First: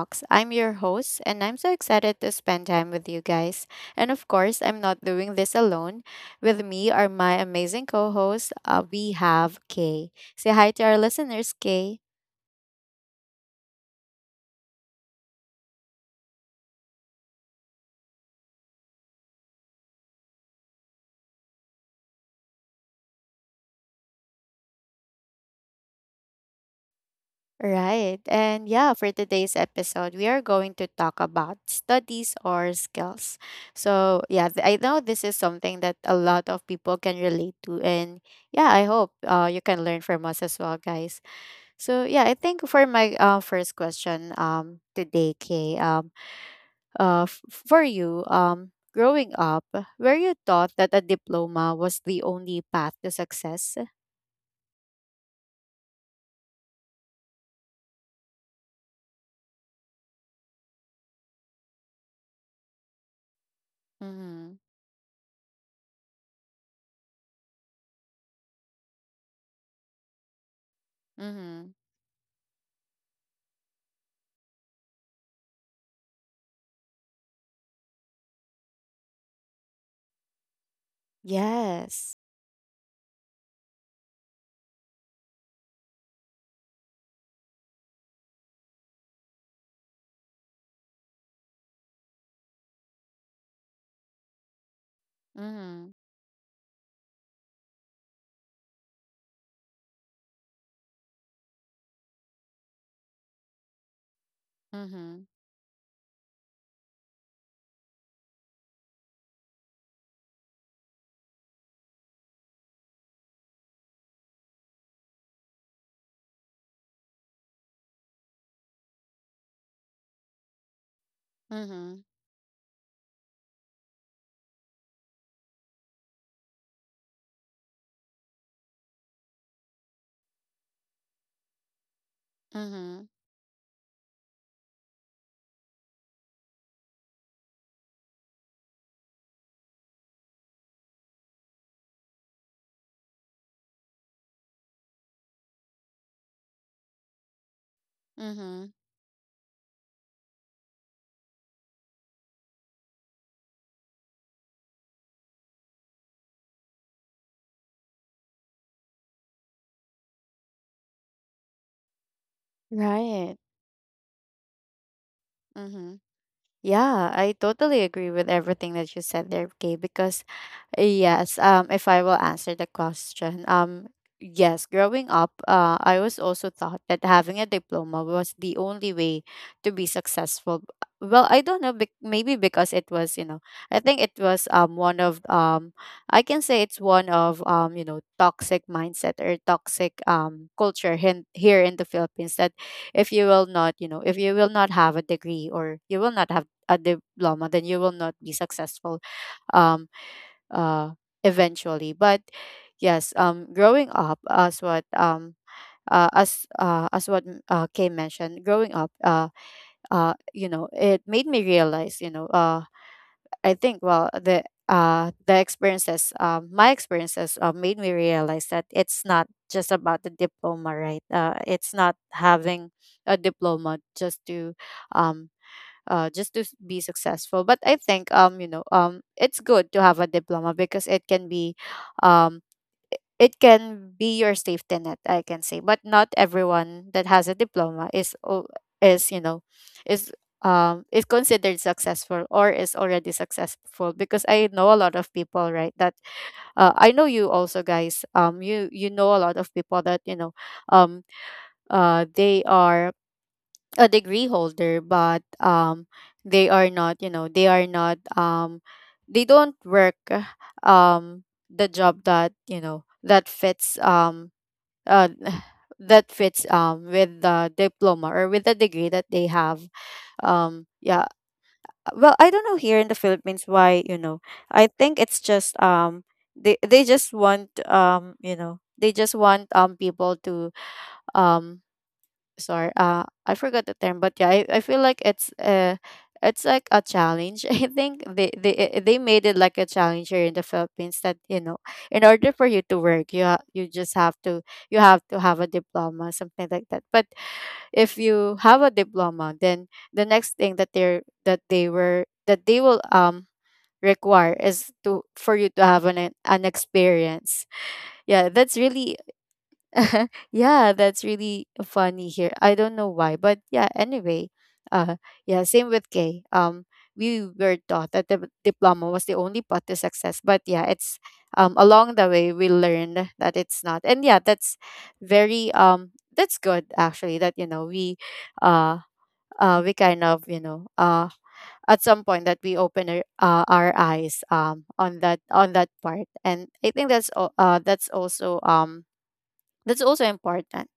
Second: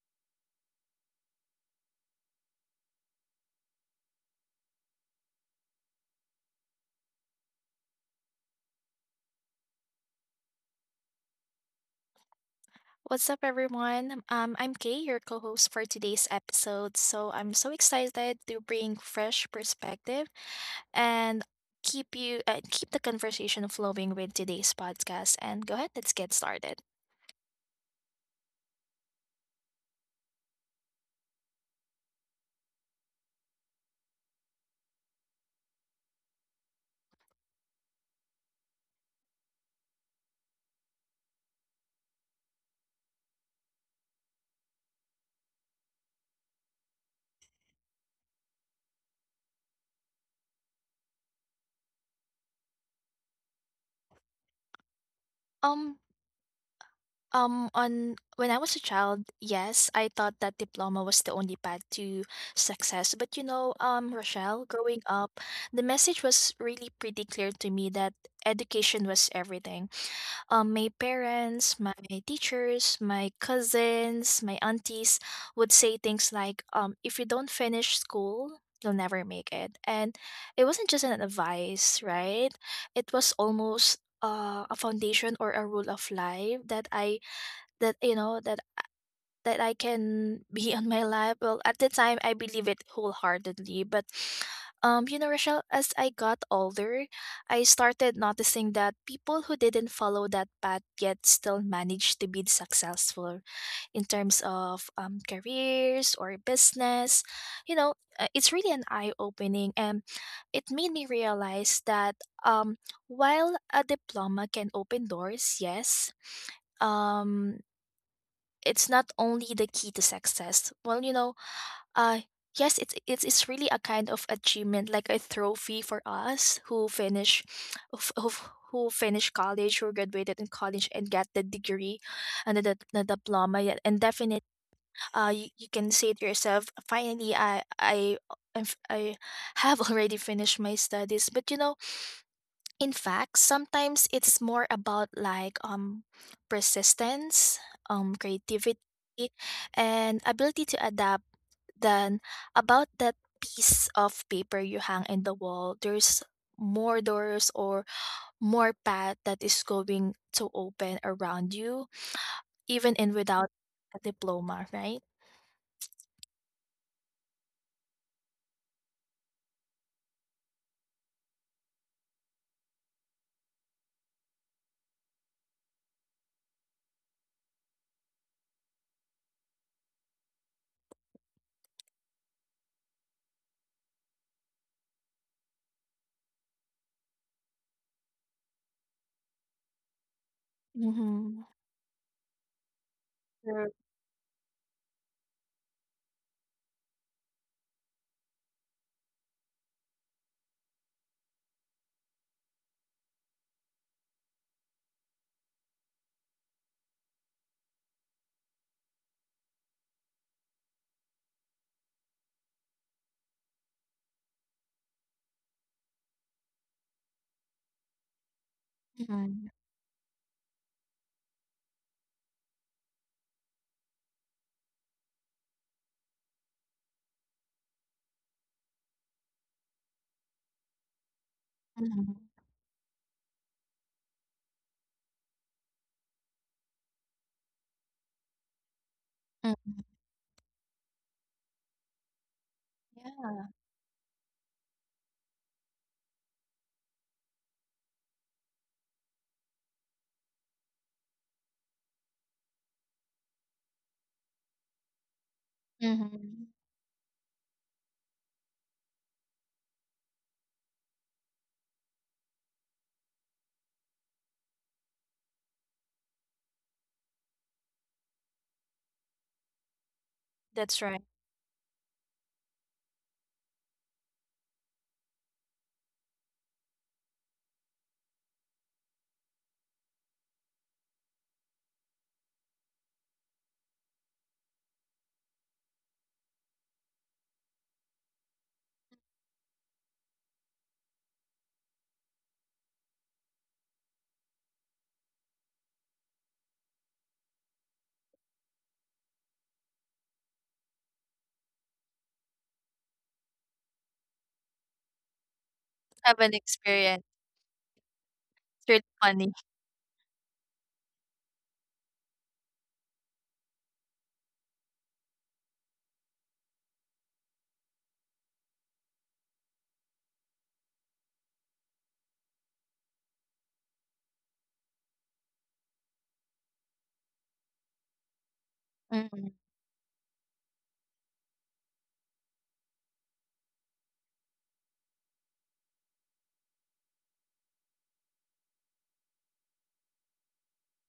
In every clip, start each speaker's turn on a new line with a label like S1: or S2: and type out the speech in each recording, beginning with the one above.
S1: Talks. I'm your host, and I'm so excited to spend time with you guys. And of course, I'm not doing this alone. With me are my amazing co hosts. We have Kay. Say hi to our listeners, Kay.
S2: What's up, everyone? I'm Kay, your co host for today's episode. So I'm so excited to bring fresh perspective and keep you keep the conversation flowing with today's podcast. And go ahead, let's get started.
S1: Right. And yeah, for today's episode, we are going to talk about studies or skills. So, yeah, I know this is something that a lot of people can relate to. And yeah, I hope you can learn from us as well, guys. So yeah, I think for my first question today, Kay, for you growing up, were you taught that a diploma was the only path to success?
S2: Um, on when I was a child, yes, I thought that diploma was the only path to success. But you know,
S1: Mm-hmm.
S2: Rochelle, growing up, the message was really pretty clear to me that education was everything, my parents,
S1: Mm-hmm.
S2: my teachers, my cousins, my aunties would say things like, if you don't finish school, you'll never make it. And it wasn't just an advice,
S1: Yes.
S2: right? It was almost a foundation or a rule of life that I that you know that I can be on my life. Well, at the time, I believe it wholeheartedly. But, you know, Rochelle, as
S1: Mm-hmm.
S2: I got older, I started noticing that people who didn't follow that path yet still managed to be successful in terms of
S1: Mm-hmm.
S2: careers or business. You know, it's really an eye opening. And it made me realize that um, while a diploma can open doors, yes. Um, it's not only the key to success. Well, you know,
S1: Mm-hmm.
S2: uh yes, it's really a kind of achievement, like a trophy for us who finish of who finished college, who graduated in college and get the degree and the
S1: Mm-hmm.
S2: diploma, yeah, and definitely, you, you can say to yourself, finally I have already finished my studies, but you know in fact, sometimes it's more about like persistence,
S1: Mm-hmm.
S2: creativity and ability to adapt than about that piece of paper you hang in the wall. There's more doors or more path that is going to open around you even in
S1: Right.
S2: without a diploma, right?
S1: Mm-hmm. Yeah, I totally agree with everything that you said there, Kay, because yes, if I will answer the question, yes, growing up, I was also taught that having a diploma was the only way to be successful. Well, I don't know, maybe because it was, you know, I think it was one of I can say it's one of you know toxic mindset or toxic culture
S2: Mhm.
S1: here in the Philippines that if you will not, you know, if you will not have a degree or you will not have a diploma, then you will not be successful. um uh, eventually. But yes, growing up, as what Kay mentioned, growing up, you know, it made me realize, you know, I think well the experiences my experiences made me realize that it's not
S2: Mhm.
S1: just about the diploma, right? It's not having a diploma um just to be successful. But I think you know it's good to have a diploma because
S2: Mhm.
S1: um it can be your safety net, I can say. But not everyone that has a diploma is is, you know,
S2: Mhm.
S1: is is considered successful or is already
S2: Yeah.
S1: successful, because I know a lot of people, right, that I know you also guys you you know a lot of people that you know um they are a degree holder, but
S2: Mhm.
S1: they are not, you know, they are not they don't work um the job that you know that fits uh that fits with the diploma or with the degree that they have.
S2: That's right.
S1: Yeah, well, I don't know, here in the Philippines, why, you know, I think it's just they just want you know they just want people to um sorry, I forgot the term, but yeah, I feel like it's like a challenge. I think they made it like a challenge here in the Philippines that, you know, in order for you to work you you just have to you have to have a diploma, something like that. But if you have a diploma, then the next thing that they're that they were that they will require is to for you to have
S2: Have an
S1: an
S2: experience.
S1: experience. Yeah,
S2: It's
S1: that's
S2: really
S1: really
S2: funny.
S1: yeah, that's really funny here. I don't know why, but yeah, anyway, uh yeah, same with Kay. We were taught that the diploma was the only path to success, but yeah, it's along the way we learned that it's not. And yeah, that's very that's good, actually, that you know uh
S2: Mhm.
S1: we kind of, you know, at some point that we open our eyes on that part, and I think that's that's also important.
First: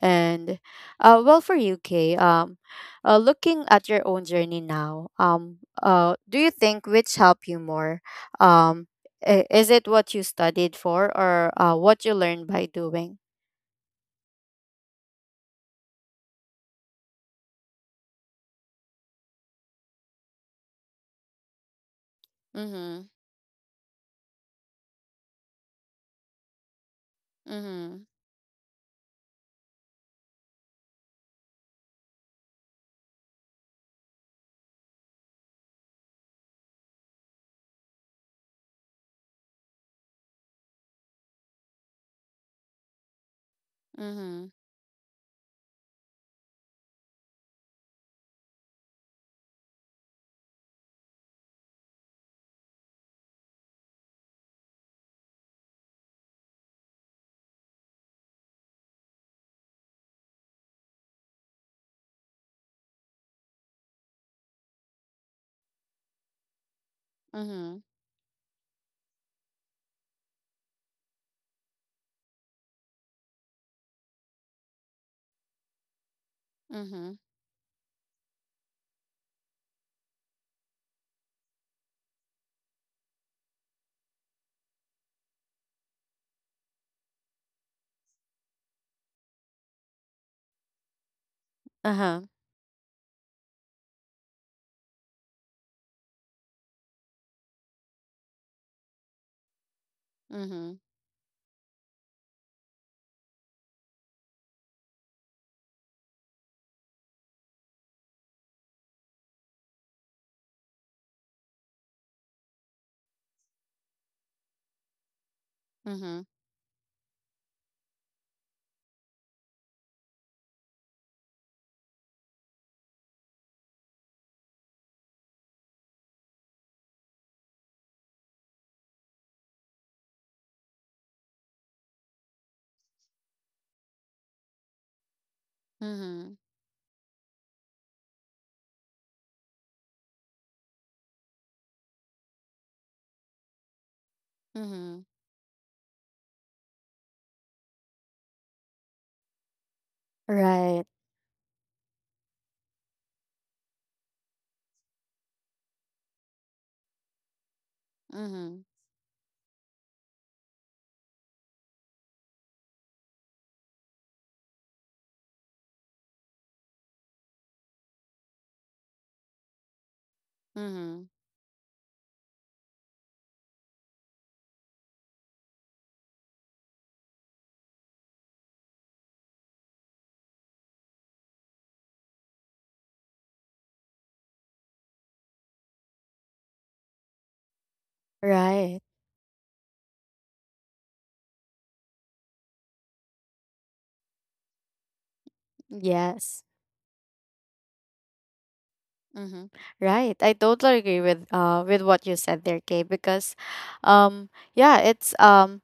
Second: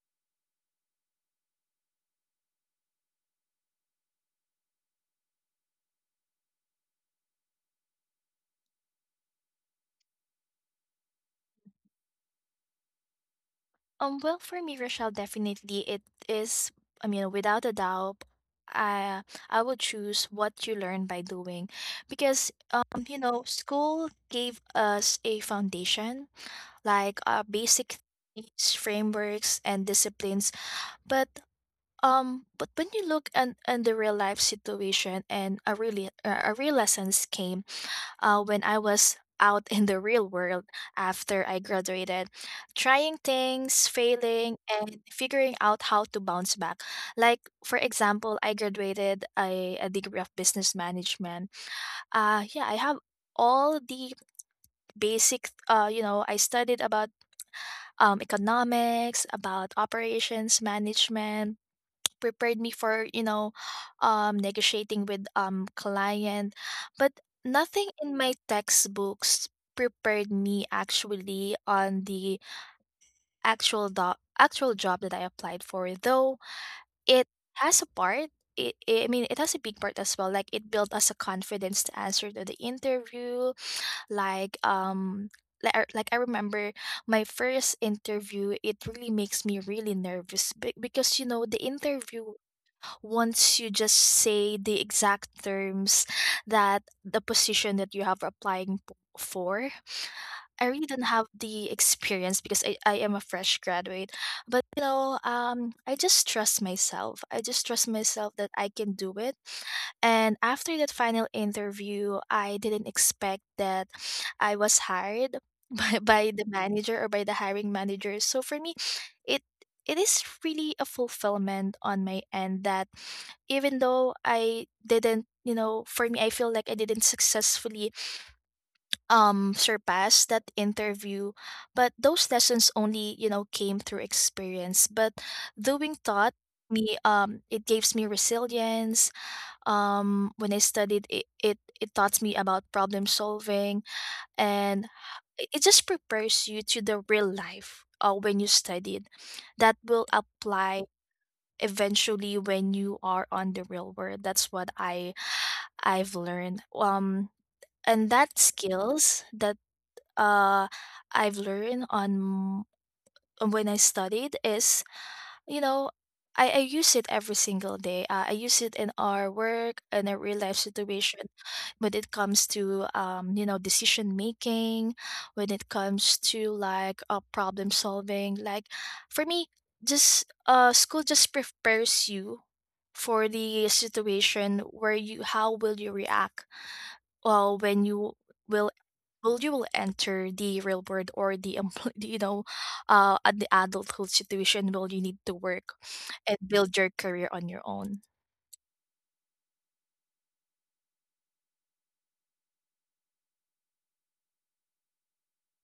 S1: And well, for UK, um, looking at your own journey now, do you think which helped you more? Um, is it what you studied for or what you learned by doing?
S2: Well, for me, Rochelle, definitely it is, I mean, without a doubt, I I would choose what you learn by doing because
S1: Mm-hmm.
S2: you know, school gave us a foundation, like
S1: Mm-hmm.
S2: basic things, frameworks and disciplines, but but when you look at the real life situation and a really a real lessons came when I was out in the real world after I graduated, trying things,
S1: Mm-hmm.
S2: failing, and figuring out how to bounce back. Like, for example, I graduated a degree of business management. Yeah, I have all the basic you know I studied about economics, about operations management, prepared me for you know negotiating with client, but
S1: Mm-hmm.
S2: nothing in my textbooks prepared me actually on the actual job that I applied for, though
S1: Mm-hmm.
S2: it has a part, I mean, it has a big part as well. Like it built us a confidence to answer to the interview. Like like I remember my first interview. It really makes me really nervous because you know the
S1: Uh-huh.
S2: interviewer once you just say the exact terms that the position that you have applying for. I
S1: Mm-hmm.
S2: really didn't have the experience because I am a fresh graduate. But you know, I just trust myself. I just trust myself that I can do it. And after that final interview, I didn't expect that I was hired
S1: Mm-hmm.
S2: by the manager or by the hiring manager. So for me, it it is really a fulfillment on my end that even though I didn't, you know, for me, I feel like I didn't successfully surpass that interview, but those lessons only you know came through experience, but doing
S1: Mm-hmm.
S2: taught me, it gives me resilience, when I studied it, it taught me about problem solving, and
S1: Mm-hmm.
S2: it just prepares you to the real life when you studied that will apply
S1: Right.
S2: eventually when you are on the real world. That's what I've learned, and that
S1: Mm-hmm.
S2: skills that uh, I've learned on when I studied is you know I use it every single day. I use it in our work in a real life
S1: Mm-hmm.
S2: situation when it comes to you know, decision making, when it comes to like problem solving, like for me, just school just prepares you for the situation where you how will you react well when will
S1: Right.
S2: you will enter the real world or the you know at the adulthood situation, will you need to work and
S1: Yes.
S2: build your career on your own.
S1: Mm-hmm. Right. I totally agree with what you said there, Kay, because um yeah, it's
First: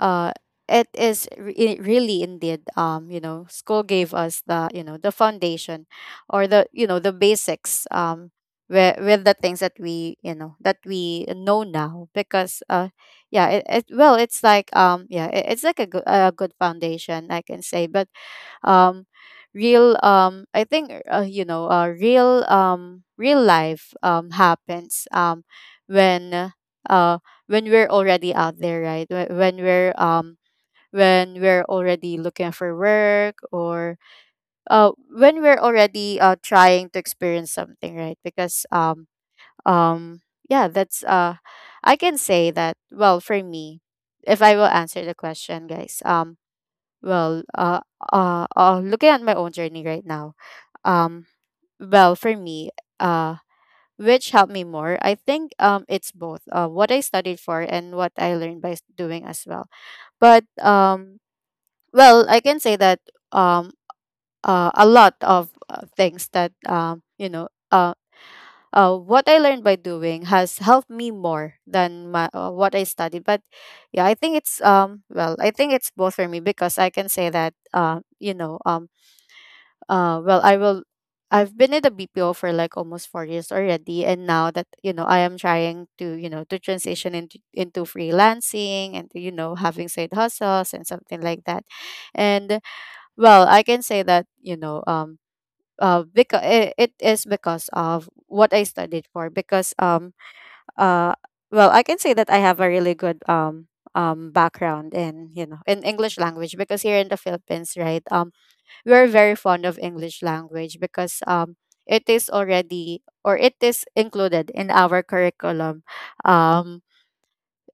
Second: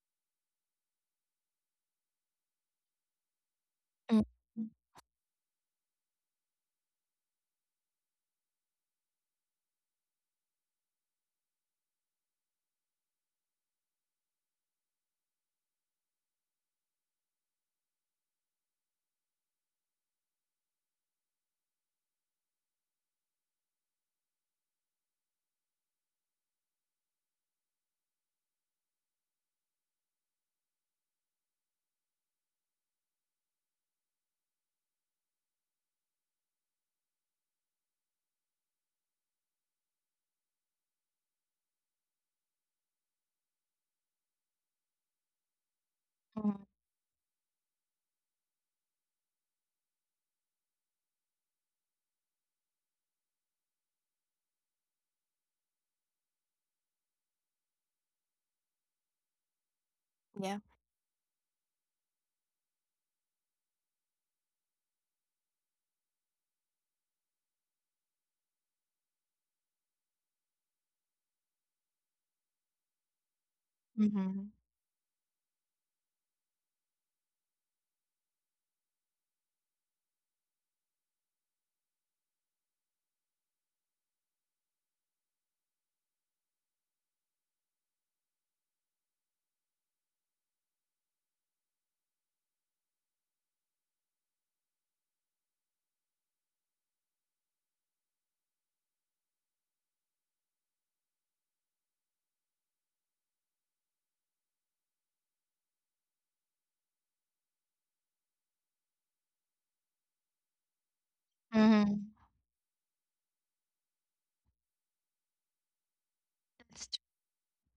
S1: uh it it really indeed you know school gave
S2: Mm,
S1: us the you know the foundation or the you know the basics with the things that we you know that we know now, because yeah it well it's like yeah it's like a good foundation, I can say. But um real I think you know real real life happens when uh when we're already out there, right? When we're when we're already looking for work, or when we're already trying to experience something, right? Because um yeah, that's I can say that, well, for me, if I will answer the question, guys,
S2: mm,
S1: well, uh, looking at my own journey right now, um, well, for me, uh, which helped me more, I think it's both what I studied for and what I learned by doing as well. But,
S2: yeah.
S1: well, I can say that um, a lot of things that, you know, what I learned by doing has helped me more than my, what I studied. But yeah, I think
S2: Mm-hmm.
S1: it's well, I think it's both for me, because I can say that you know well I've been in the BPO for like almost 4 years already, and now that you know I am trying to you know to transition into freelancing and you know having side hustles and something like that. And well, I can say that, you know, because it is because of what I studied for, because uh well, I can say that I have a really good background in, you know, in English language, because here in the Philippines, right, we're very fond of English language, because it
S2: Mm-hmm.
S1: is already or it is included in our curriculum. um
S2: That's true.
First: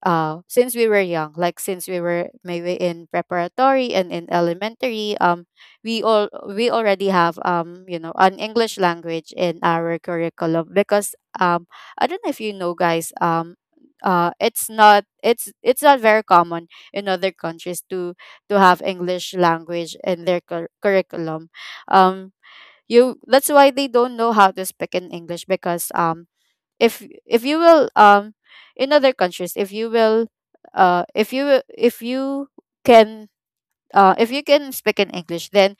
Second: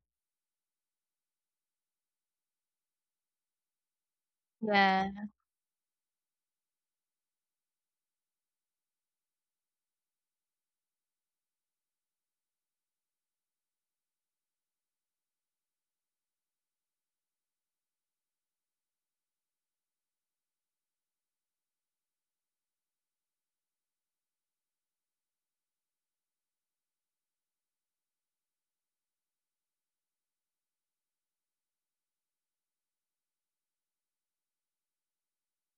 S1: since we were young, like since we were maybe in preparatory and in
S2: Yeah.
S1: elementary, we all we already have you know an English language in our curriculum, because I don't know if you know, guys, it's not it's not very common in other countries to have English language in their curriculum. um you, that's why they don't know how to speak in English, because if you will, in other countries, if you will uh if you will- if you can if you can speak in English, then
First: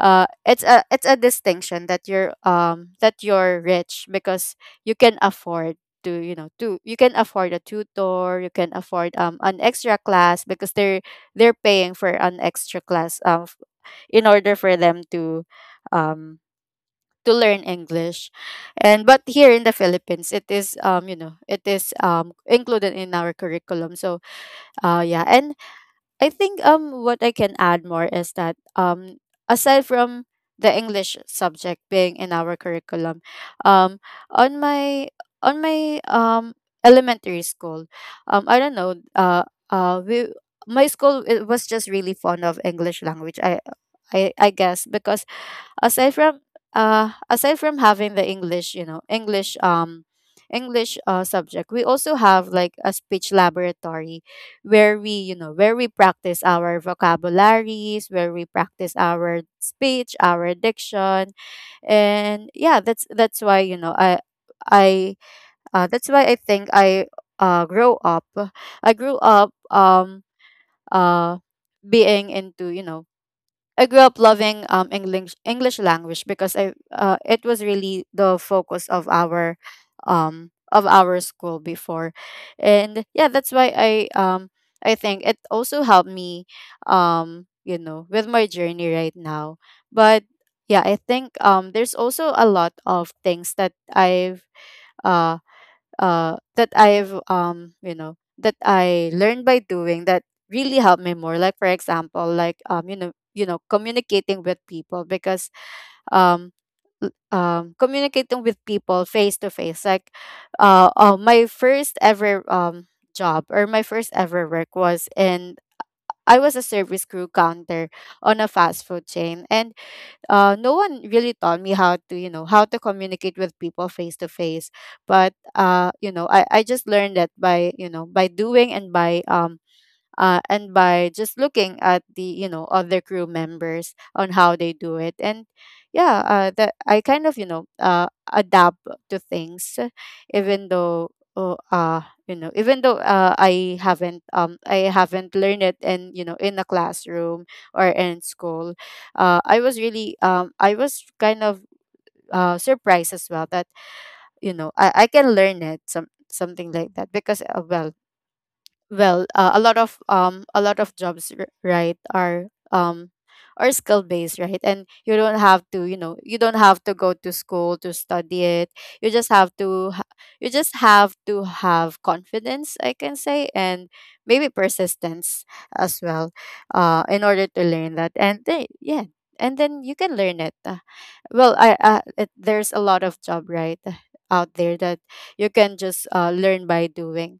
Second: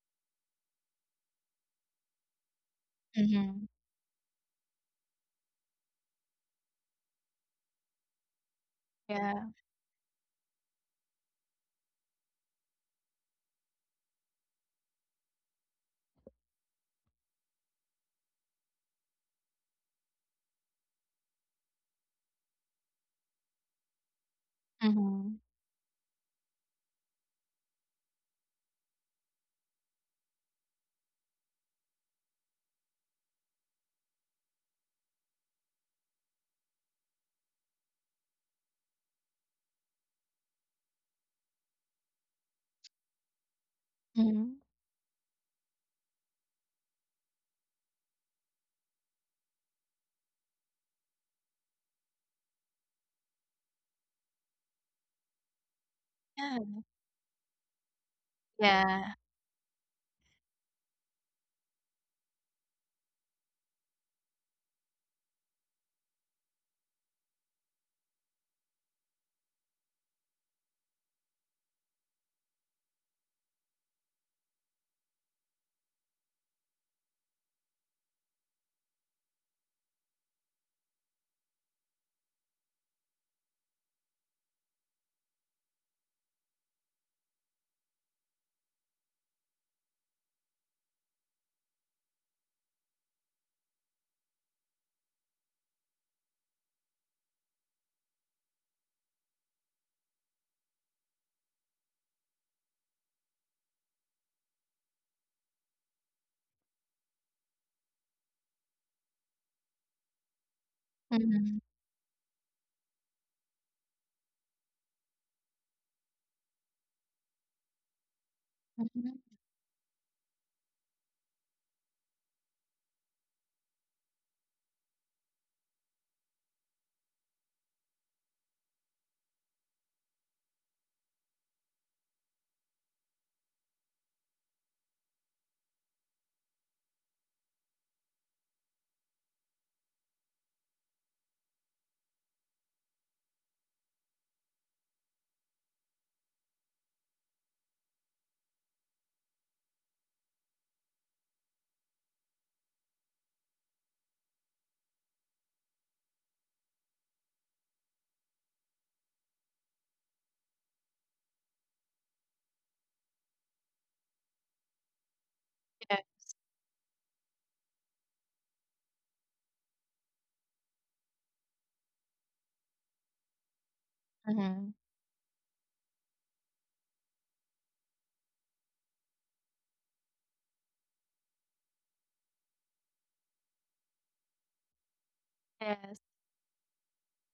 S1: it's a distinction that you're
S2: Mm-hmm.
S1: rich, because you can afford to you know to you can afford a tutor, you can afford
S2: Yeah.
S1: an extra class because they're paying for an extra class in order for them um to learn English. And but here in the Philippines, it is you know it is included in our curriculum. So yeah,
S2: Mm-hmm.
S1: and I think what I can add more is that aside from the English subject being in our curriculum, um on my on my elementary school, I don't know we my school, it was just really fond of English language. I
S2: Mhm.
S1: guess, because aside from aside from having the English you know English English subject, we also have like a speech laboratory where we you know where we practice our
S2: Yeah.
S1: vocabularies, where we practice
S2: Yeah.
S1: our speech, our diction. And yeah, that's why you know I that's why I think I grow up I grew up uh being into you know I grew up loving English English language, because I it was really the focus of our school before. And yeah, that's why I think it also helped me you know with my journey right now. But yeah, I think there's also a lot of things uh, that I've you know that I learned by doing that really helped me more. Like for example, communicating with people because um communicating with people face to face. My
S2: Mhm.
S1: first ever job, or my first ever work was in, I was a service crew counter on a fast food
S2: Mhm.
S1: chain, and no one really taught me how to communicate with people face to face. But I just learned that by by doing and by just looking at the, you know, other crew members on how they do it. And yeah, that I kind of, you know, adapt to things. Even though, oh, uh you know, even though I haven't learned it in, you know, in a classroom or in school, I was really I was kind of surprised as well that, you know, I can learn it, some something like that, because a lot of jobs, right, are skill based, right? And you don't have to, you
S2: Yeah.
S1: know, you don't have to go to school to study it. You just you just have to have confidence, I can say, and maybe
S2: Mhm.
S1: persistence as well, in order to learn that, and then yeah, and then you can learn it. There's a lot of job, right, out there that you can
S2: Yes.
S1: just learn by doing.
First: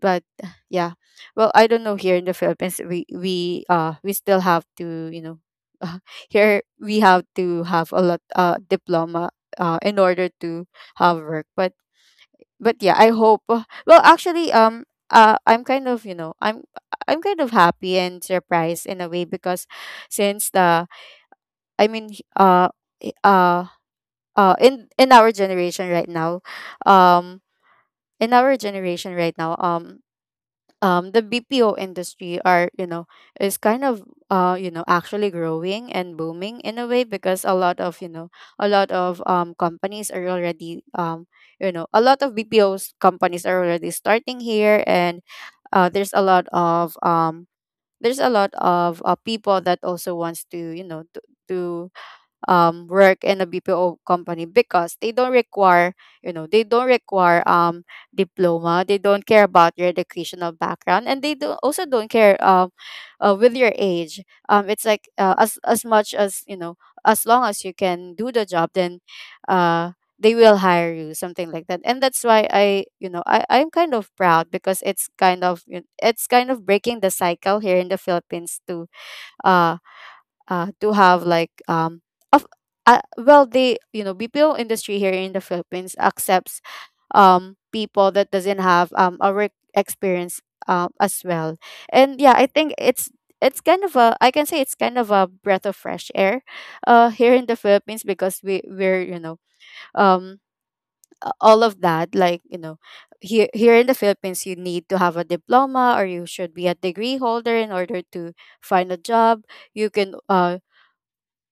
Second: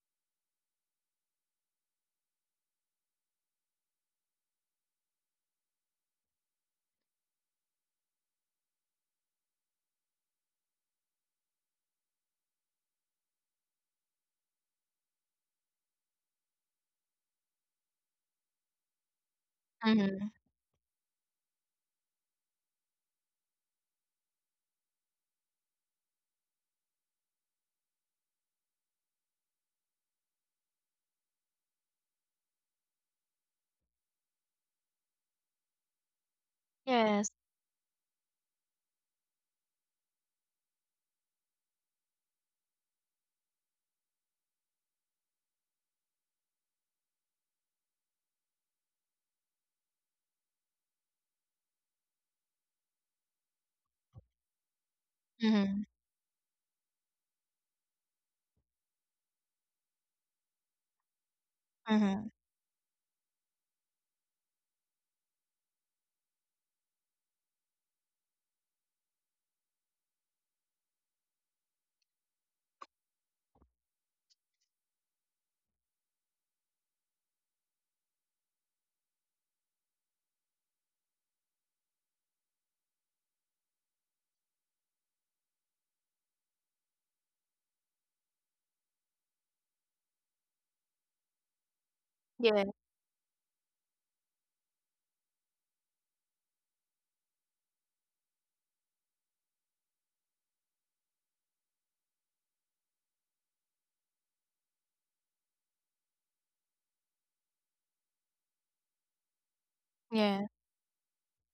S1: But yeah, well, I don't know, here in the Philippines we we still have to, you know, uh, here we have to have a lot diploma in order to have work. But yeah, I hope well actually I'm kind of, you know, I'm kind of happy and surprised in a way, because
S2: Mhm.
S1: since the, I mean, i- uh in our generation right now, um in our generation right now, the BPO industry are, you know, is kind of you know, actually growing and booming in a way,
S2: Yes.
S1: because a lot of, you know, a lot of companies are already you know, a lot of BPOs companies are already starting here. And there's a lot of there's a lot of people that also wants to, you know, to work in a BPO company, because they don't
S2: Mhm.
S1: require, you know, they don't require diploma. They don't care about your educational background, and they do also don't
S2: Mhm.
S1: care with your age. It's like as much as, you know, as long as you can do the job, then uh, they will hire you, something like that. And that's why I, you know, I'm kind of proud, because it's kind of you, it's kind of breaking the cycle here in the Philippines too, to have like of well, they, you know, BPO industry here in the Philippines accepts people that doesn't have a work experience as well. And yeah, I
S2: Yeah.
S1: think it's kind of a, I can say, it's kind of a breath of fresh air here in the Philippines, because we're you know, um all of that, like, you know, here, here in the Philippines you need to have a diploma, or you should be a degree holder in order to find a job. You can
S2: Yeah.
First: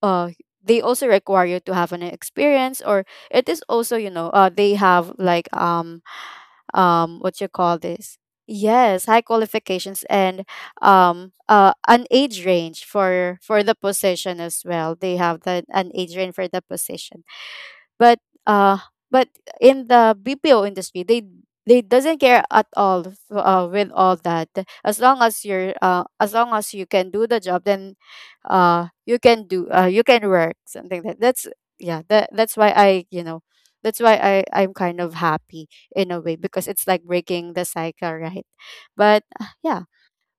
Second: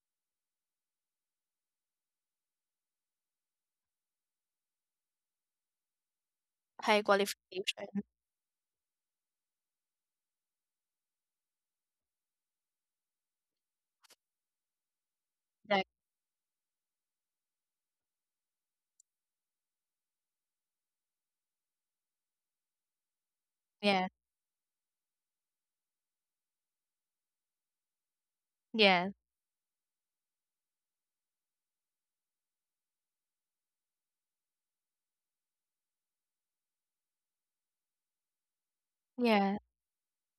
S1: uh they also require you to have an experience, or it is also, you know, they have like
S2: High
S1: what you call
S2: qualification.
S1: this, yes, high qualifications, and an age range for the position. As well, they have the
S2: Like,
S1: an age range for the position. But uh but in the BPO industry they doesn't care at all, with
S2: yeah.
S1: all that. As long as you're as long as you can do the job, then
S2: Yeah.
S1: you can do you can work, something like that. That's, yeah, that, that's why I, you know, that's why I'm kind of happy in a way, because it's like breaking the cycle, right? But
S2: Yeah.
S1: yeah.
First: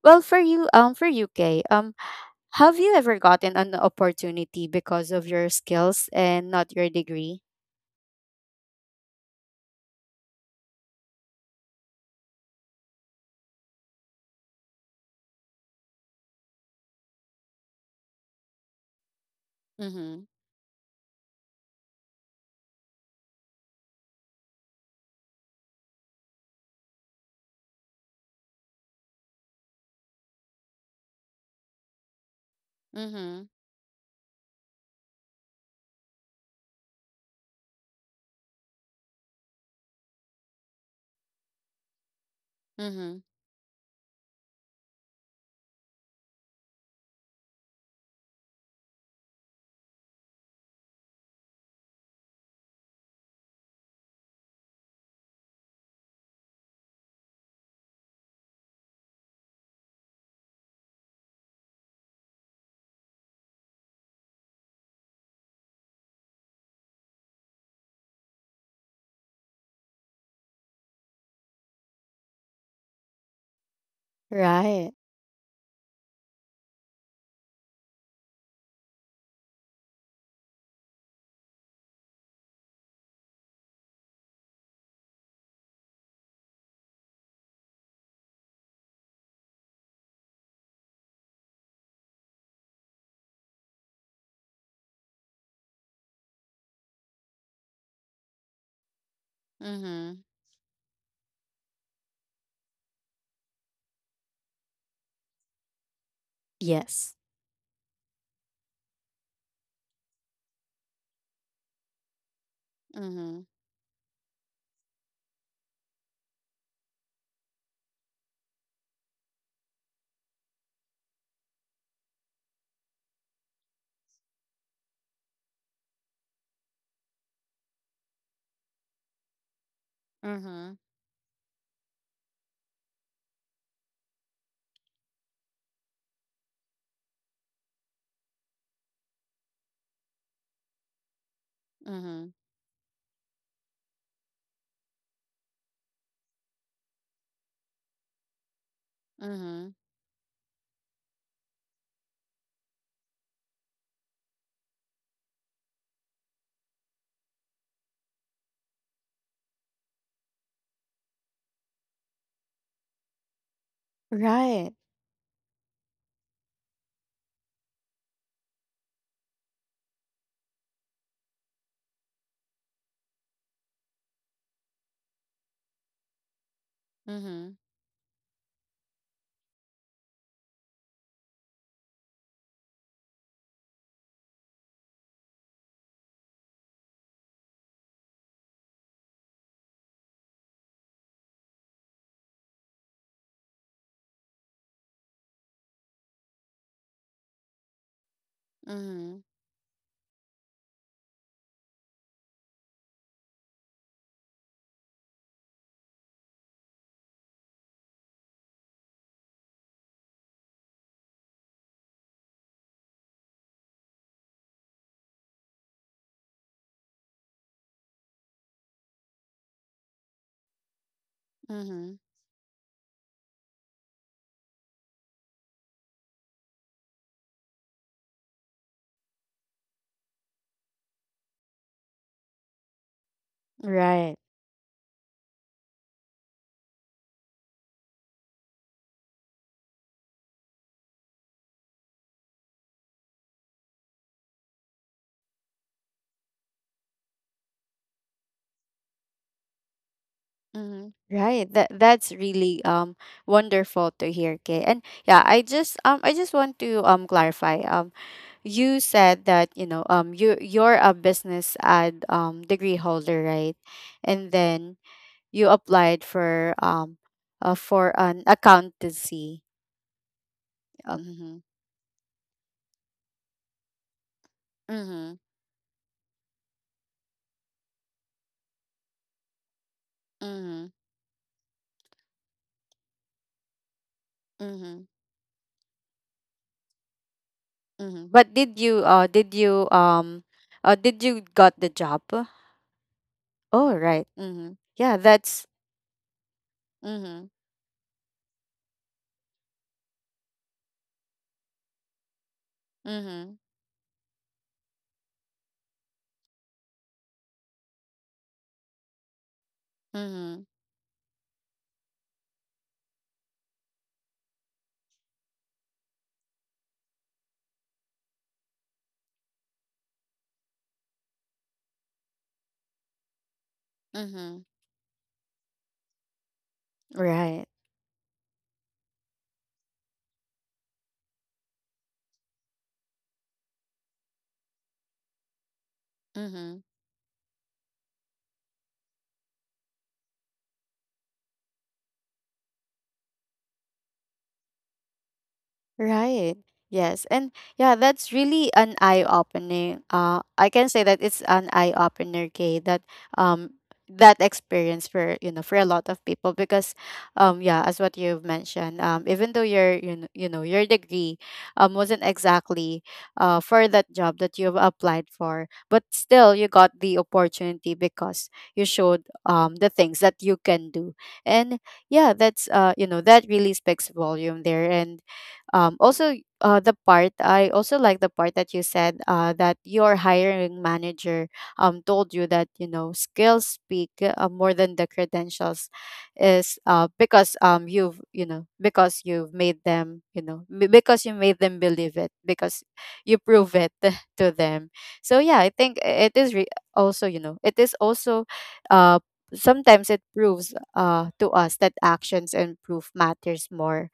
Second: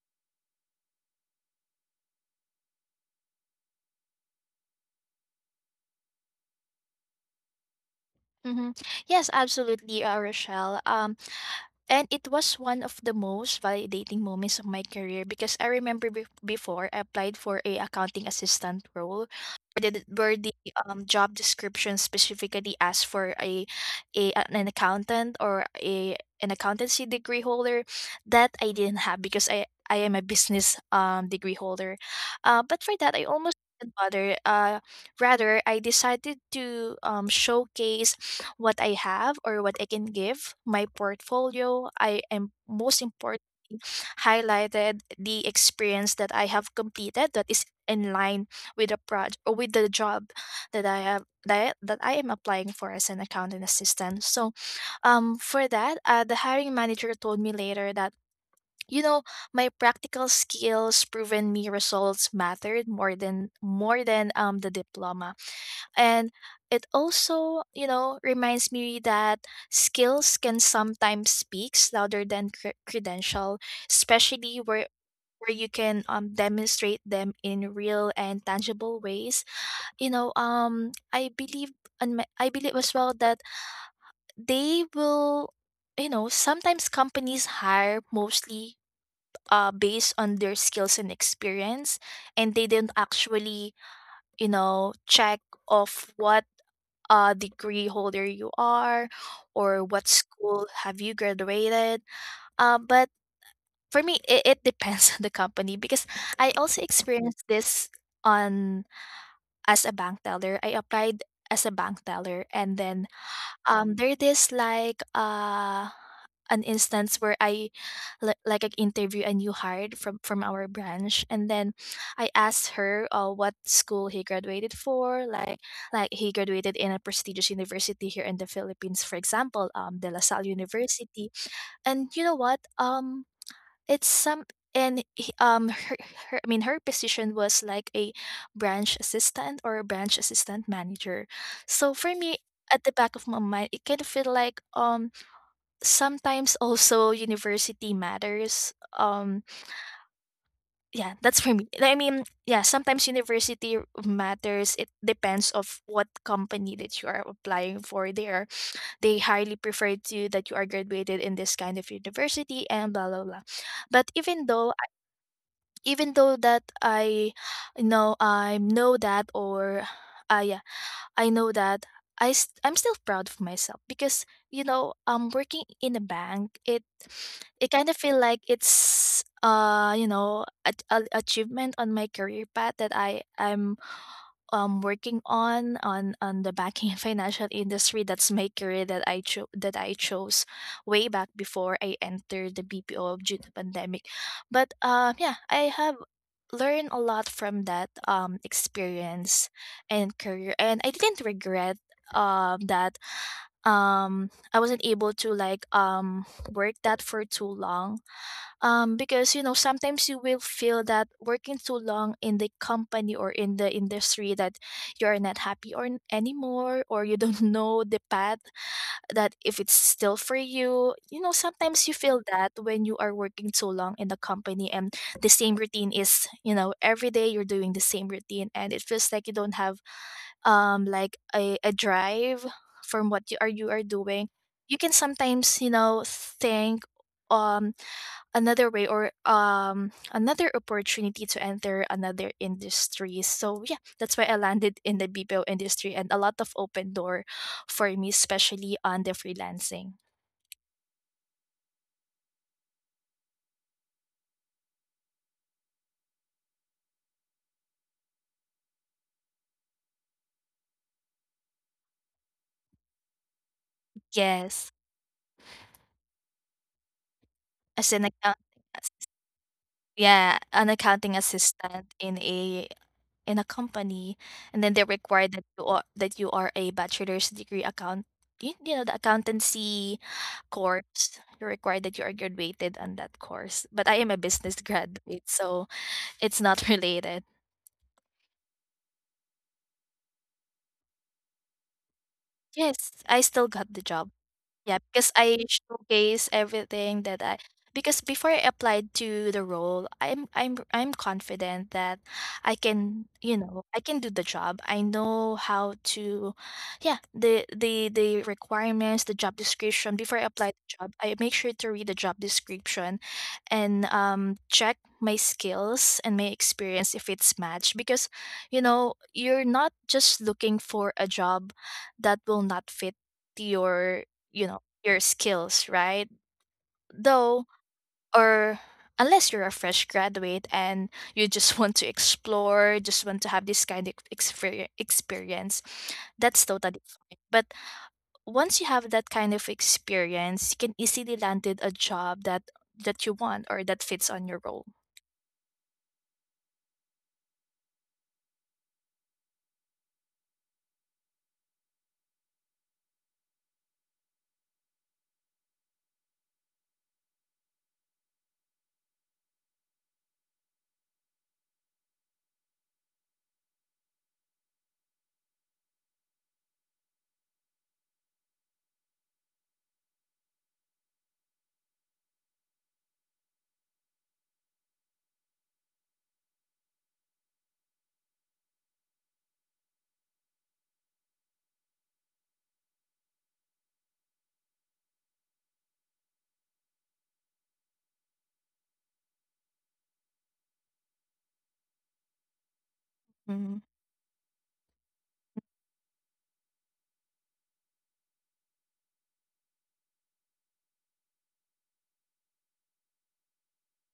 S1: Well, for you, for UK, have you ever gotten an opportunity because of your skills and not your degree?
S2: Hmm. Yes, absolutely, Rochelle. And it was one of the most validating moments of my career because I remember before I applied for a accounting assistant role where the,
S1: Mhm.
S2: where the job description specifically asked for a an accountant or a an accountancy degree holder that I didn't have because I am a business degree holder. But for that I
S1: Mhm.
S2: almost didn't bother. Rather, I decided to showcase what I have or what I can give. My portfolio, I am most
S1: Mhm.
S2: important, highlighted the experience that I have completed that is in line with the project or with the job that that I am applying for as an accountant assistant. So for that, the hiring manager told me later that you know my practical skills proven me results mattered more than the diploma, and it also you know reminds me that skills can sometimes speak louder than credential, especially
S1: Right.
S2: where you can demonstrate them in real and tangible ways. You know I believe, and I believe as well that they will you know sometimes companies hire mostly based on their skills and experience, and they do not actually you know check of what degree holder you are or what
S1: Mhm.
S2: school have you graduated. But for me, it depends on the company because I also
S1: Yes.
S2: experienced this on as a bank teller. I applied as a bank teller, and then
S1: Mhm.
S2: there this like an instance where like I interview a new hire from our branch, and then I asked her what school he graduated for, like he graduated in a prestigious university here in the Philippines, for example, De La Salle
S1: Mhm.
S2: University, and you know what, it's some and he- her, her, I mean her position was like a branch assistant or a branch assistant manager, so for
S1: Mhm.
S2: me at the back of my mind it kind of feel like sometimes also university matters.
S1: Mhm.
S2: Yeah, that's for me. I mean, yeah, sometimes university matters. It depends of what company that you are applying for. They are they highly prefer to that you are graduated in this kind of university and blah blah blah. But
S1: Right.
S2: even though that I know that or I I know that I'm still proud of myself because you know working in a bank
S1: Mhm.
S2: it kind of feel like it's you know a achievement on my career path that I'm working on on the banking and financial industry. That's my career that I chose way back before I entered the BPO due to pandemic. But yeah, I have learned a lot from that
S1: Mhm.
S2: experience and career, and I didn't regret that I wasn't able to like work that for too long, because you know sometimes you will feel that working too long in the company or in the industry that you are not happy or anymore, or you don't know the path that if it's still for you. You know sometimes you
S1: Mhm.
S2: feel that when you are working too long in the company and the same routine is you know every day you're doing the same routine, and it feels like you don't have like a drive from what you are
S1: Right.
S2: doing. You can sometimes you know think um another way or another opportunity to enter another industry. So yeah, that's why I landed in the BPO industry, and a lot of open door for me, especially on the freelancing.
S1: Mhm. Right. That, that's really wonderful to hear, Kay. And yeah, I just want to clarify. You said that, you know, you're a business ad degree holder, right? And
S2: Yes.
S1: then you applied for
S2: As an
S1: an
S2: account,
S1: accountancy.
S2: yeah, an accounting
S1: Mhm.
S2: assistant in a company, and then they
S1: Mhm.
S2: require that you are a bachelor's degree account, you know, the accountancy
S1: Mhm.
S2: course. You require that you are graduated on that course. But I am a business
S1: Mhm.
S2: graduate, so it's not related.
S1: Mhm. But did you did you did you got the job?
S2: Yes, I still got
S1: Oh,
S2: the
S1: right.
S2: job.
S1: Mhm.
S2: Yeah,
S1: Yeah,
S2: because I
S1: that's
S2: showcase everything that
S1: mhm.
S2: I, because before I applied to the role, I'm confident that I can, you
S1: Mhm.
S2: know, I can do the job. I know how to, yeah, the requirements, the job description. Before I
S1: Mhm.
S2: apply the job, I make sure to read the job description and check my skills and my experience if it's matched, because you know, you're not just looking for a job that will not fit your
S1: Mhm.
S2: you know your skills, right, though
S1: Right.
S2: or unless you're a fresh graduate and you just want to explore, just want to have this kind of experience. That's
S1: Mhm.
S2: totally fine, but once you have that kind of experience you can easily landed a job that that you want or that fits on your role.
S1: Right. Yes. And yeah, that's really an eye opening. I can say that it's an eye opener, Kay, that um that experience for, you know, for a lot of people, because yeah, as what you've mentioned, even though your, you know your degree wasn't exactly for that job that you've applied for, but still you got the opportunity because you showed the things that you can do. And yeah, that's you know, that really speaks volume there. And also the part I also like the part that you said that your hiring manager told you that, you know, skills speak more than the credentials, is because you know, because you've made them, you know, because you made them believe it, because you prove
S2: Hmm.
S1: it to them. So yeah, I think it is also, you know, it is also uh sometimes it proves to us that actions and proof matters more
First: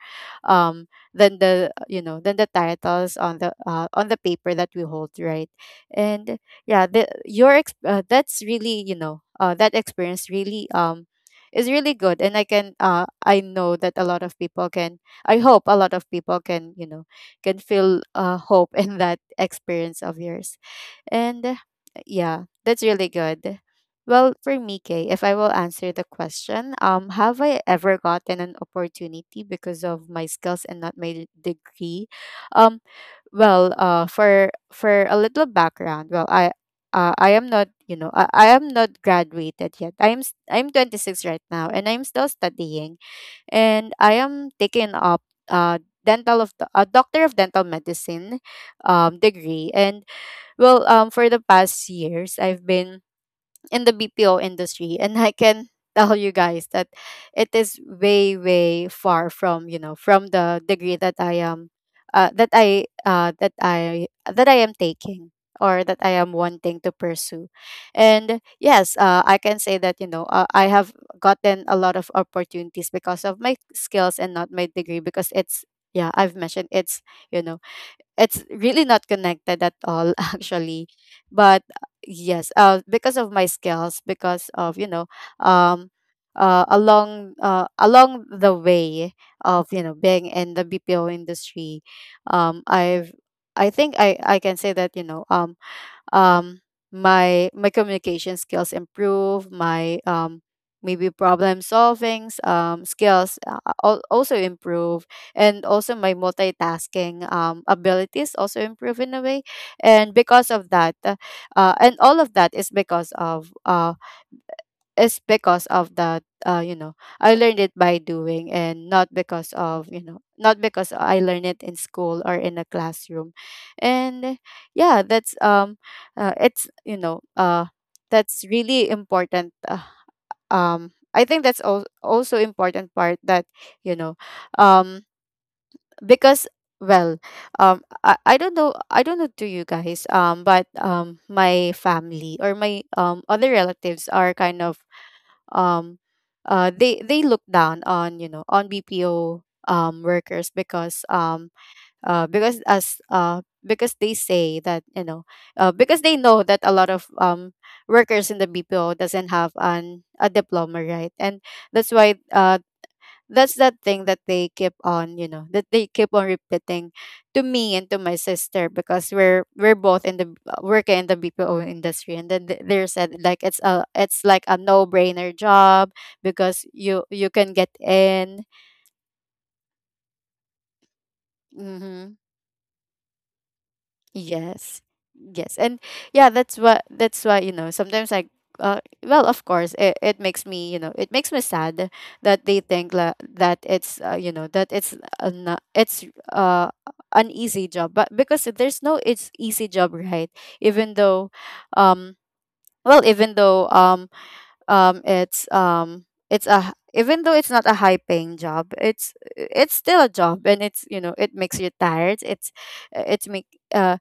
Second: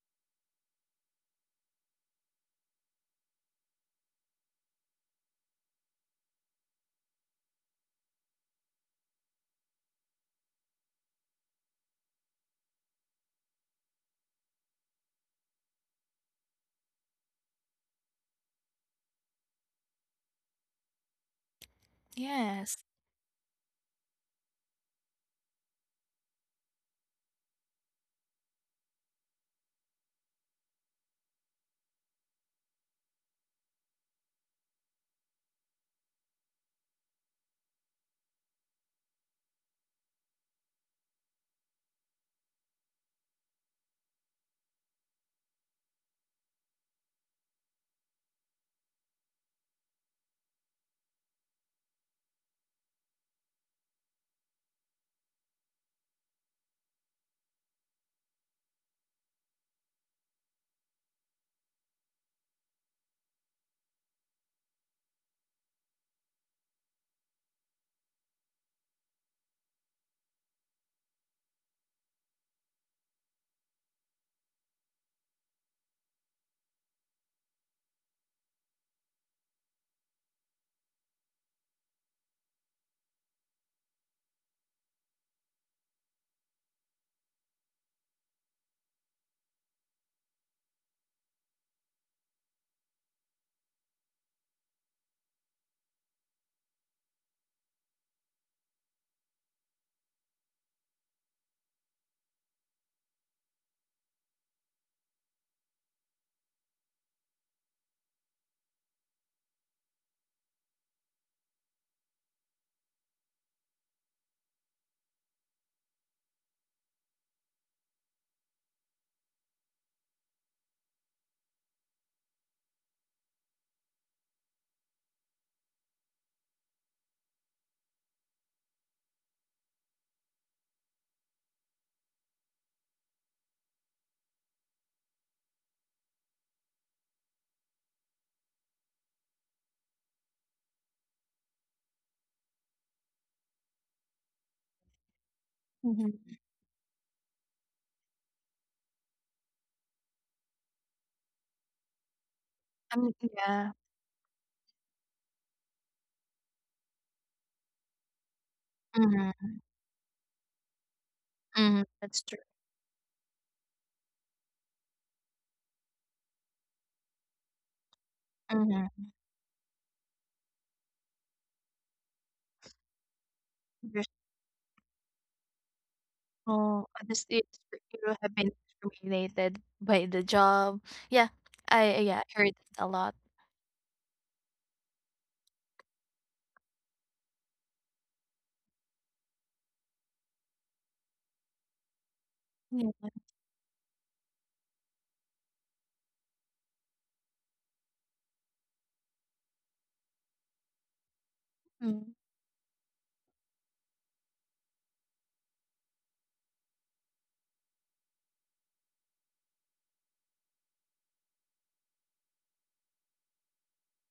S1: um than the, you know, than the titles on the paper that we hold, right? And yeah, that's really, you know, that experience really is really good, and I can I know that a lot of people can, I hope a lot of people can, you know, can feel hope in that experience of yours. And yeah,
S2: Yes.
S1: that's really good. Well, for me, Kay, if I will answer the question, have I ever gotten an opportunity because of my skills and not my degree? Um, well, for a little background, well, I am not, you know, I am not graduated yet. I'm 26 right now, and I'm still studying, and I am taking up uh dental of the, a doctor of dental medicine degree. And well, for the past years I've been in the BPO industry. And I can tell you guys that it is way, way far from, you know, from the degree that I am that I am taking, or that I am wanting to pursue. And yes, I can say that, you know, I have gotten a lot of opportunities because of my skills and not my degree, because it's, yeah, I've mentioned, it's, you know, it's really not connected at all actually. But yes, because of my skills, because of, you know, um along the way of, you know, being in the BPO industry, I've, I think I can say that, you know, um my, my communication skills improve, my maybe problem solving skills also improve, and also my multitasking abilities also improve in a way. And because of that, and all of that is because of that you know, I learned it by doing and not because of, you know, not because I learned it in school or in a classroom. And yeah, that's it's, you know, that's really important, I think that's also important part, that, you know, um because, well, I don't know, I don't know to you guys, but my family or my other relatives are kind of um
S2: Mm-hmm.
S1: they look down on, you know, on BPO workers, because
S2: I
S1: as
S2: mean, yeah.
S1: because they say that, you know, because they know that a lot of workers in the BPO doesn't
S2: Hmm.
S1: have an a diploma, right? And
S2: Hmm,
S1: that's why
S2: that's true.
S1: that's that thing that they keep on, you know, that they keep on repeating to me and to my sister,
S2: Hmm.
S1: because we're both in the, working in the BPO industry. And then they said like it's a, it's like a no brainer job, because
S2: Oh,
S1: you
S2: other
S1: you can
S2: states
S1: get
S2: superhero have
S1: in.
S2: been discriminated by the job. Yeah,
S1: Mm-hmm.
S2: yeah, I heard it a lot.
S1: Yes. Yes. And yeah, that's what, that's why, you know, sometimes I uh, well, of course, it makes me, you know, it makes me sad that they think
S2: Yeah.
S1: that it's, you know, that it's not, it's uh, an easy job. But because there's no, it's easy job, right? Even though,
S2: Mm,
S1: um, well, even though um, it's um, it's a even though it's not a high paying job, it's still a job, and it's, you know, it makes you tired. It's make uh,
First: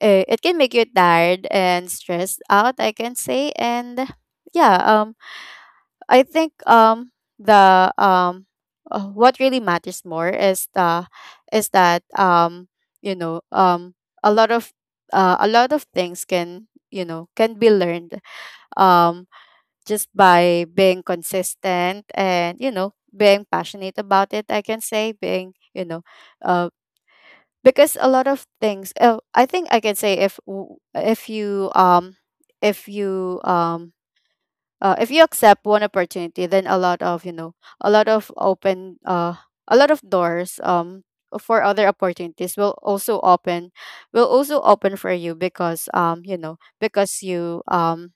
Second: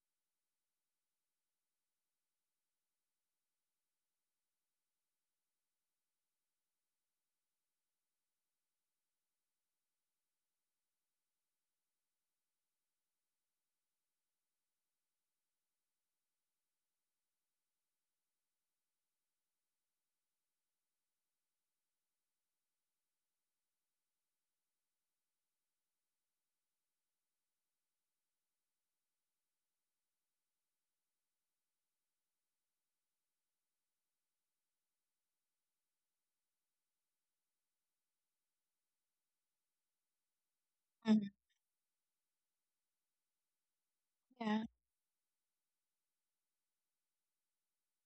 S1: it can make you tired and stressed out, I can say. And yeah, I think the what really matters more is the is that you know a lot of a lot of things can, can be learned, um just by being consistent, and, you know, being passionate about it, I can say, being you know uh, because a lot of things, I think I can say, if if you um if you accept one opportunity, then a lot of, a lot of open, a lot of doors,
S2: mm,
S1: for other opportunities will also open,
S2: yeah.
S1: for you, because, you know, because you um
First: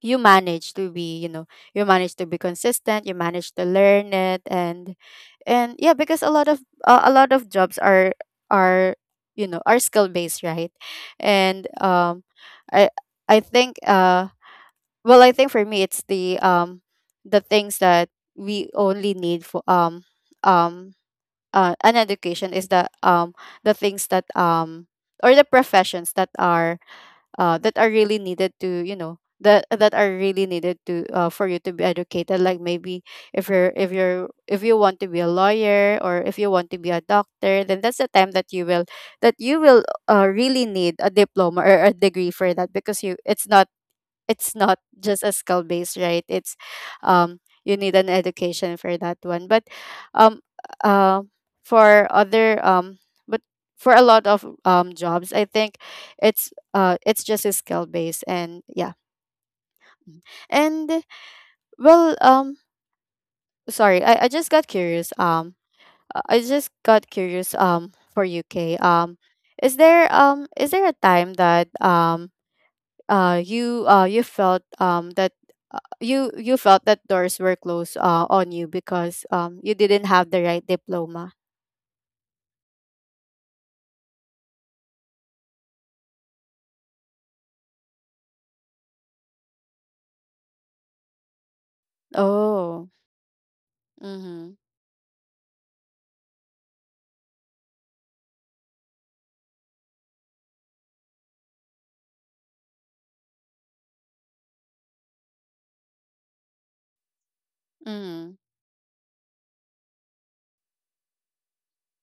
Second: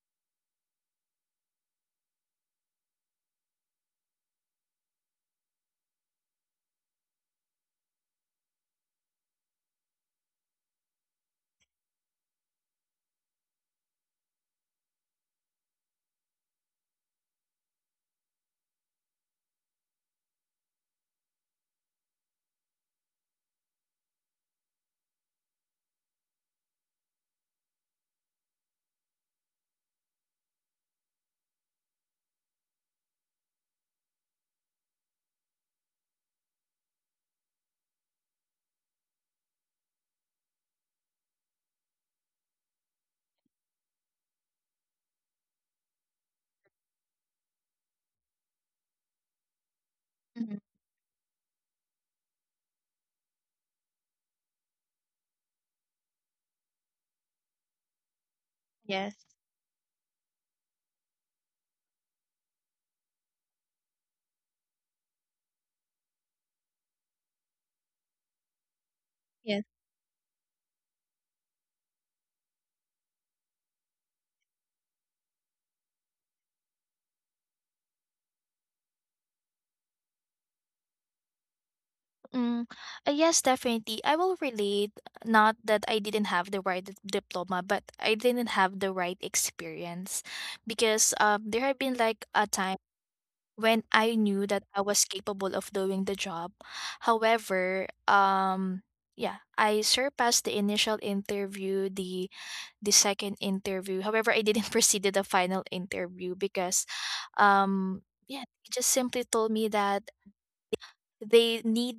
S1: you manage to be, you manage to be consistent, you manage to learn it. And yeah, because a lot of jobs are, are you know, are skill based, right? And I I think well, I think for me it's the things that we only need for um an education is the things that, or the professions that are, that are really needed to, you know, that are really needed to, for you to be educated, like, maybe if you're, if you want to be a lawyer, or if you want to be a doctor, then that's the time that you will, really need a diploma or a degree for that, because you, it's not, just a skill based, right? It's, um you need an education for that one. But um
S2: Mm,
S1: uh for other but for a lot of jobs I think it's, it's just a skill based. And yeah.
S2: yes.
S1: Mhm. And well um sorry, I just got curious, for UK. um
S2: Yes.
S1: is there, is there a time that, you, you felt, that, you felt that doors were closed, on you because, you didn't have the right diploma?
S2: Mm, yes, definitely. I will relate. Not that I didn't have the right diploma, but I didn't have the right experience, because there have been like a time
S1: Oh.
S2: when I knew
S1: Mhm.
S2: that I was capable of doing the job. However, yeah, I surpassed the initial interview, the second interview. However, I didn't proceed to the final interview because um
S1: Mhm.
S2: yeah, they just simply told me that they need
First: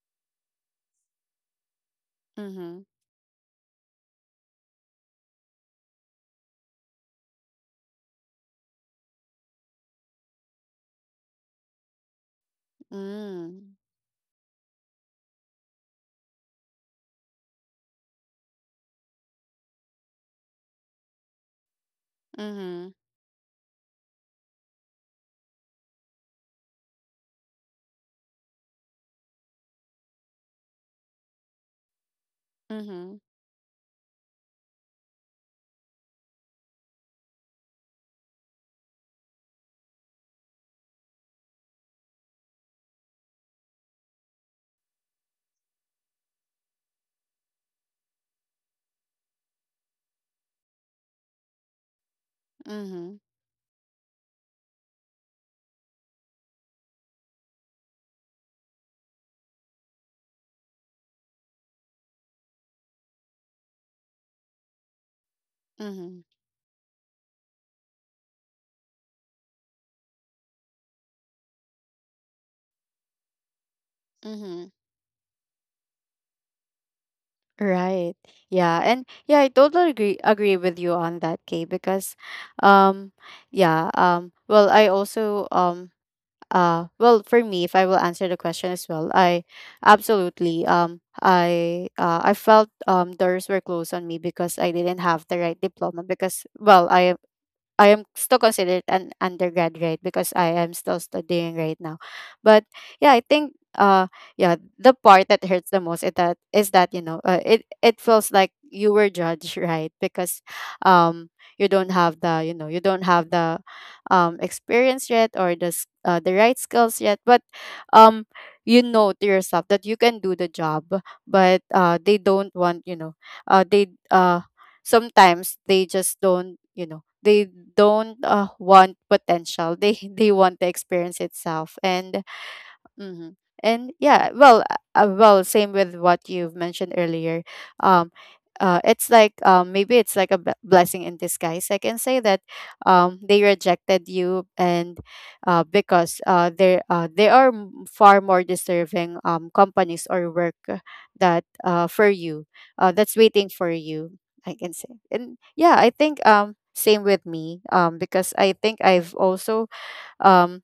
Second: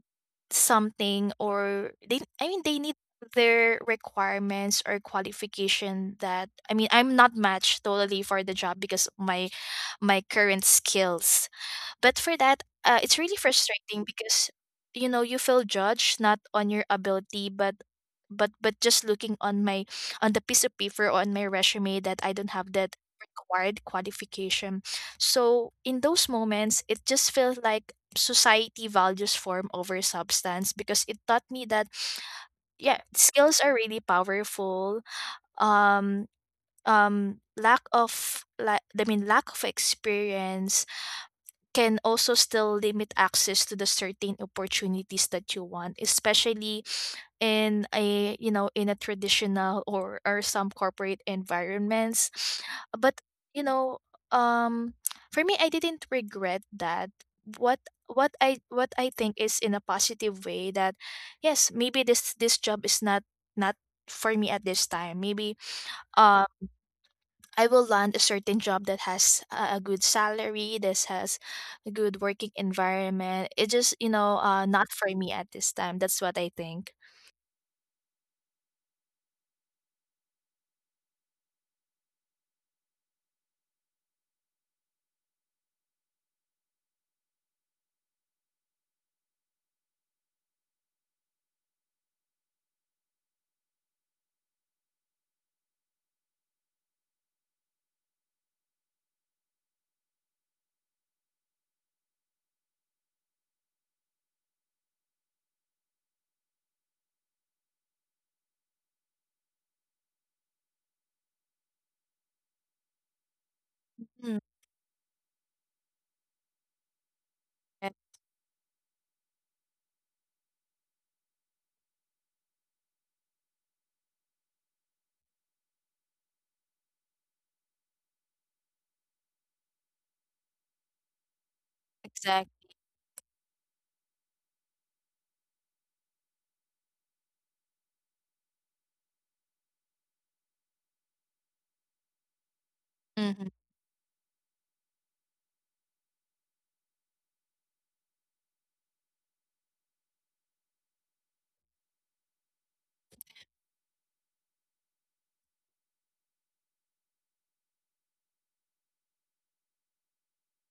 S2: something, or they I mean they
S1: Mhm.
S2: need their requirements or qualification that, I mean I'm not matched totally for the job because of my my current skills. But for that, it's really
S1: Mm.
S2: frustrating because you know you feel judged not on your ability, but but just looking on my on the piece of paper or on my resume that I don't have that
S1: Mhm.
S2: required qualification. So in those moments, it just feels like society values form over substance, because it taught me that yeah
S1: Mhm.
S2: skills are really powerful, um lack of, like I mean lack of experience can also still limit access to the certain opportunities that you want, especially in a you know in a traditional or some corporate environments. But
S1: Mhm.
S2: you know um for me I didn't regret that. What what I think is in a positive way that yes maybe this this job is not not for me at this time. Maybe
S1: Mhm.
S2: uh I will land a certain job that has a good salary, this has a good working environment. It just, you know,
S1: Mhm.
S2: not for me at this time. That's what I think.
S1: Right. Yeah. And yeah, I totally agree with you on that, Kay, because, um yeah, well, I also, well, for me, if I will answer the question as well, I absolutely, I felt, doors were closed on me because I didn't have the right diploma, because, well, I am still considered an undergraduate because I am still studying right now. But yeah, I think, yeah, the part that hurts the most is that, you know, it feels like you were judged, right? Because, um you don't have the
S2: Mhm.
S1: experience yet, or the the right skills yet, but,
S2: Yeah.
S1: um you know to yourself that you can do the job. But, they don't want, you know, they sometimes they just don't, you know, they don't, want potential. They they want the experience itself, and
S2: Exactly.
S1: Mm-hmm. And yeah, well, well, same with what you've mentioned earlier. Um, it's like, maybe it's like a blessing in disguise, I can say, that, they
S2: Hmm.
S1: rejected you, and, because they are far more deserving, companies or work, that, for you, that's waiting for you, I can say. And yeah, I think, same with me, because I think I've also, um,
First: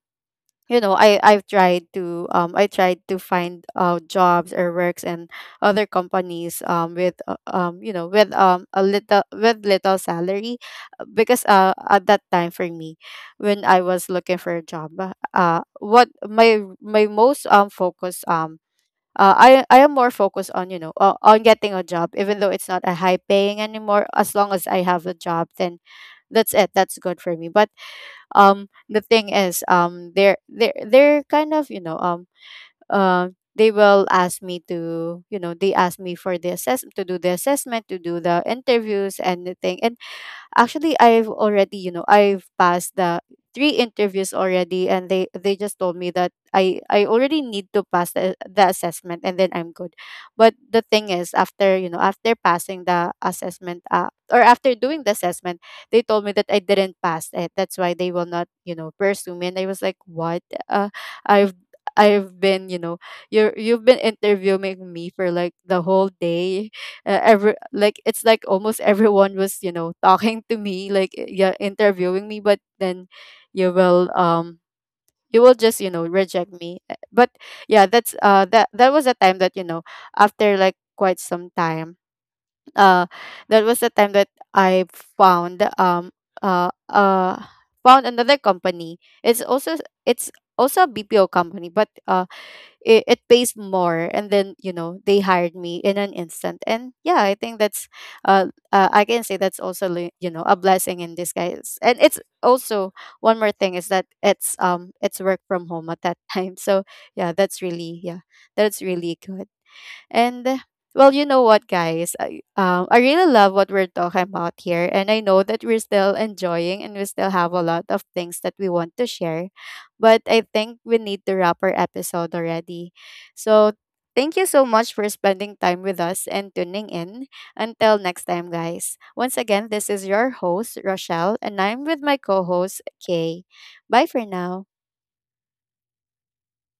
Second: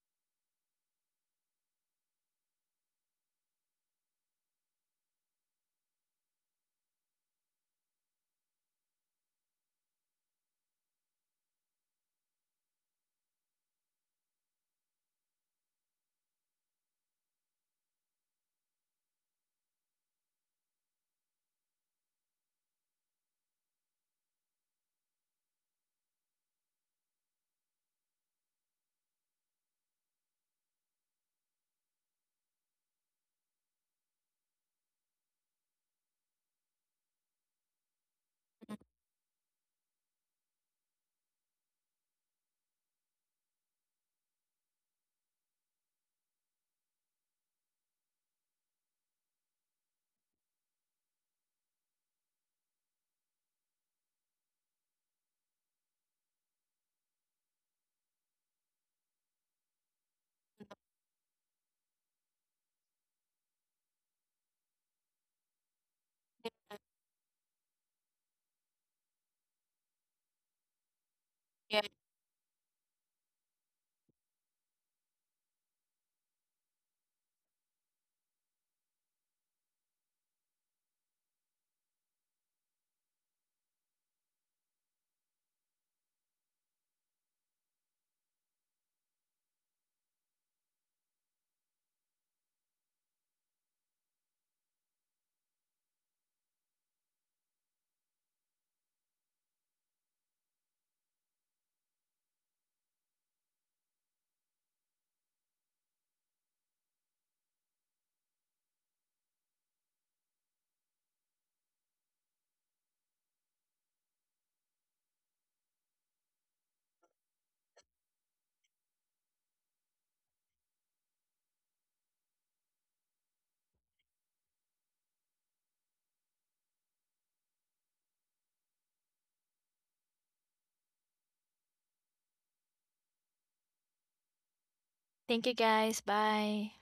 S1: you know, I've tried to, I tried to find, jobs or works, and other companies, with you know, with, a little, with little salary, because, at that time for me, when I was looking for a job, what my, most, focus, I am more focused on, you know, on getting a job, even though it's not a high paying anymore, as long as I have a job, then that's it, that's good for me. But, the thing is, they're kind of, you know, uh they will ask me to, you know, they ask me for the assessment, to do the assessment, to do the interviews and the thing. And actually, I've already, you know, I've passed the three interviews already, and they just told me that I already need to pass the assessment, and then I'm good. But the thing is, after, you know, after passing the assessment, or after doing the assessment, they told me that I didn't pass it. That's why they will not, you know, pursue me, and I was like, "What? Uh, I've I've been, you know, you've been interviewing me for like the whole day, every, like, it's like almost everyone was, you know, talking to me, like, yeah,
S2: Yeah.
S1: interviewing me, but then you will, you will just, you know, reject me." But yeah, that's, that was a time that, you know, after like quite some time, uh that was the time that I found, uh uh found another company. It's also, a BPO company, but, it, it pays more, and then, you know, they hired me in an instant. And yeah, I think that's, uh, I can say, that's also, you know, a blessing in disguise. And it's also one more thing is that, it's, it's work from home at that time. So yeah, that's really, yeah, that's really good. And, well, you know what, guys? I really love what we're talking about here. And I know that we're still enjoying, and we still have a lot of things that we want to share. But I think we need to wrap our episode already. So thank you so much for spending time with us and tuning in. Until next time, guys. Once again, this is your host, Rochelle, and I'm with my co host, Kay. Bye for now.
S2: Thank you guys. Bye.